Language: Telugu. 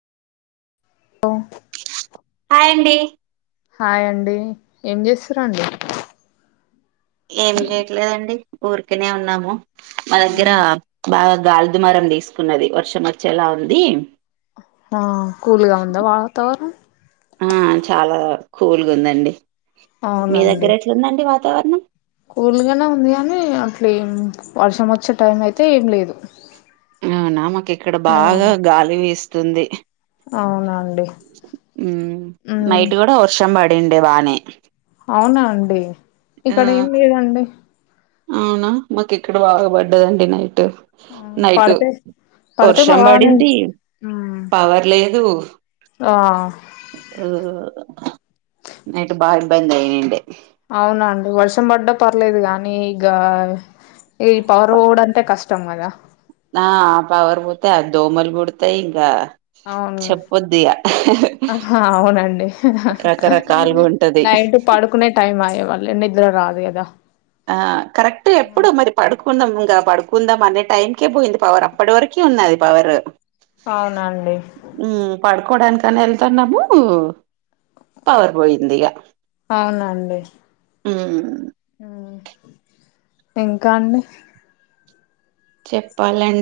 ఓ యండి హాయ్ అండి ఏం చేస్తుర్రండి ఏౕ చేయట్లేదండి ఊరికనే ఉన్నాము మా దగ్గర బాగా గాలి దుమారం తీసుకున్నది వర్షం వచ్చేలా ఉంది ఆ కూల్ గా ఉందా వాతావరణం ఆ చాలా కూల్గ్ గుందండి మీ దగ్గర ఎట్లుందండి వాతావరణం కూల్గనే ఉంది కానీ అట్లేం వర్షం వచ్చే టైం అయితే ఏం లేదు అవునా మాకి ఇక్కడ ఆ బాగా గాలి వీస్తుంది అవునా అన్ ఉమ్ నైట్ కూడా వర్షం పడిండె బానే అవునా అండి ఆ ఇక్కడ ఏం లేదండి అవునా మాకు ఇక్కడ బాగా పడ్డదండి నైటు ఆ నైటు పడితే పడితే వర్షం బాగానే పడింది మ్మ్ పవర్ లేదు ఆ నైట్ బాగ ఇబ్బంది అయ్యిండే అవునండి వర్షం పడ్డా పర్లేదు కగానీ ఇగ ఈ పవర్ బోవుడు అంటే కష్ టం కదా ఆ పవర్ పోతే ఆ దోమలు కుడతాయి ఇంకా అవును చెప్పొద్దిగా అవునండి రకరకాలుగా ఉంటది నైటు పడు కునే టైమ్ ఆయె మళ్ళీ నిద్ర రాదు కదా ఆ కరెక్టు ఎప్పుడు మరి పడుకుందాం ఇంకా పడుకుందాం అనే టైంకే పోయింది పవర్ అప్పుడి వరకి ఉన్నది పవర్ అవునండి ఊ పడుకోవడానికని వెళ్తాన్నాము పవర్ పోయింది ఇగ ఊమ్ ఊ ఇంకా అండి చెప్పాలన్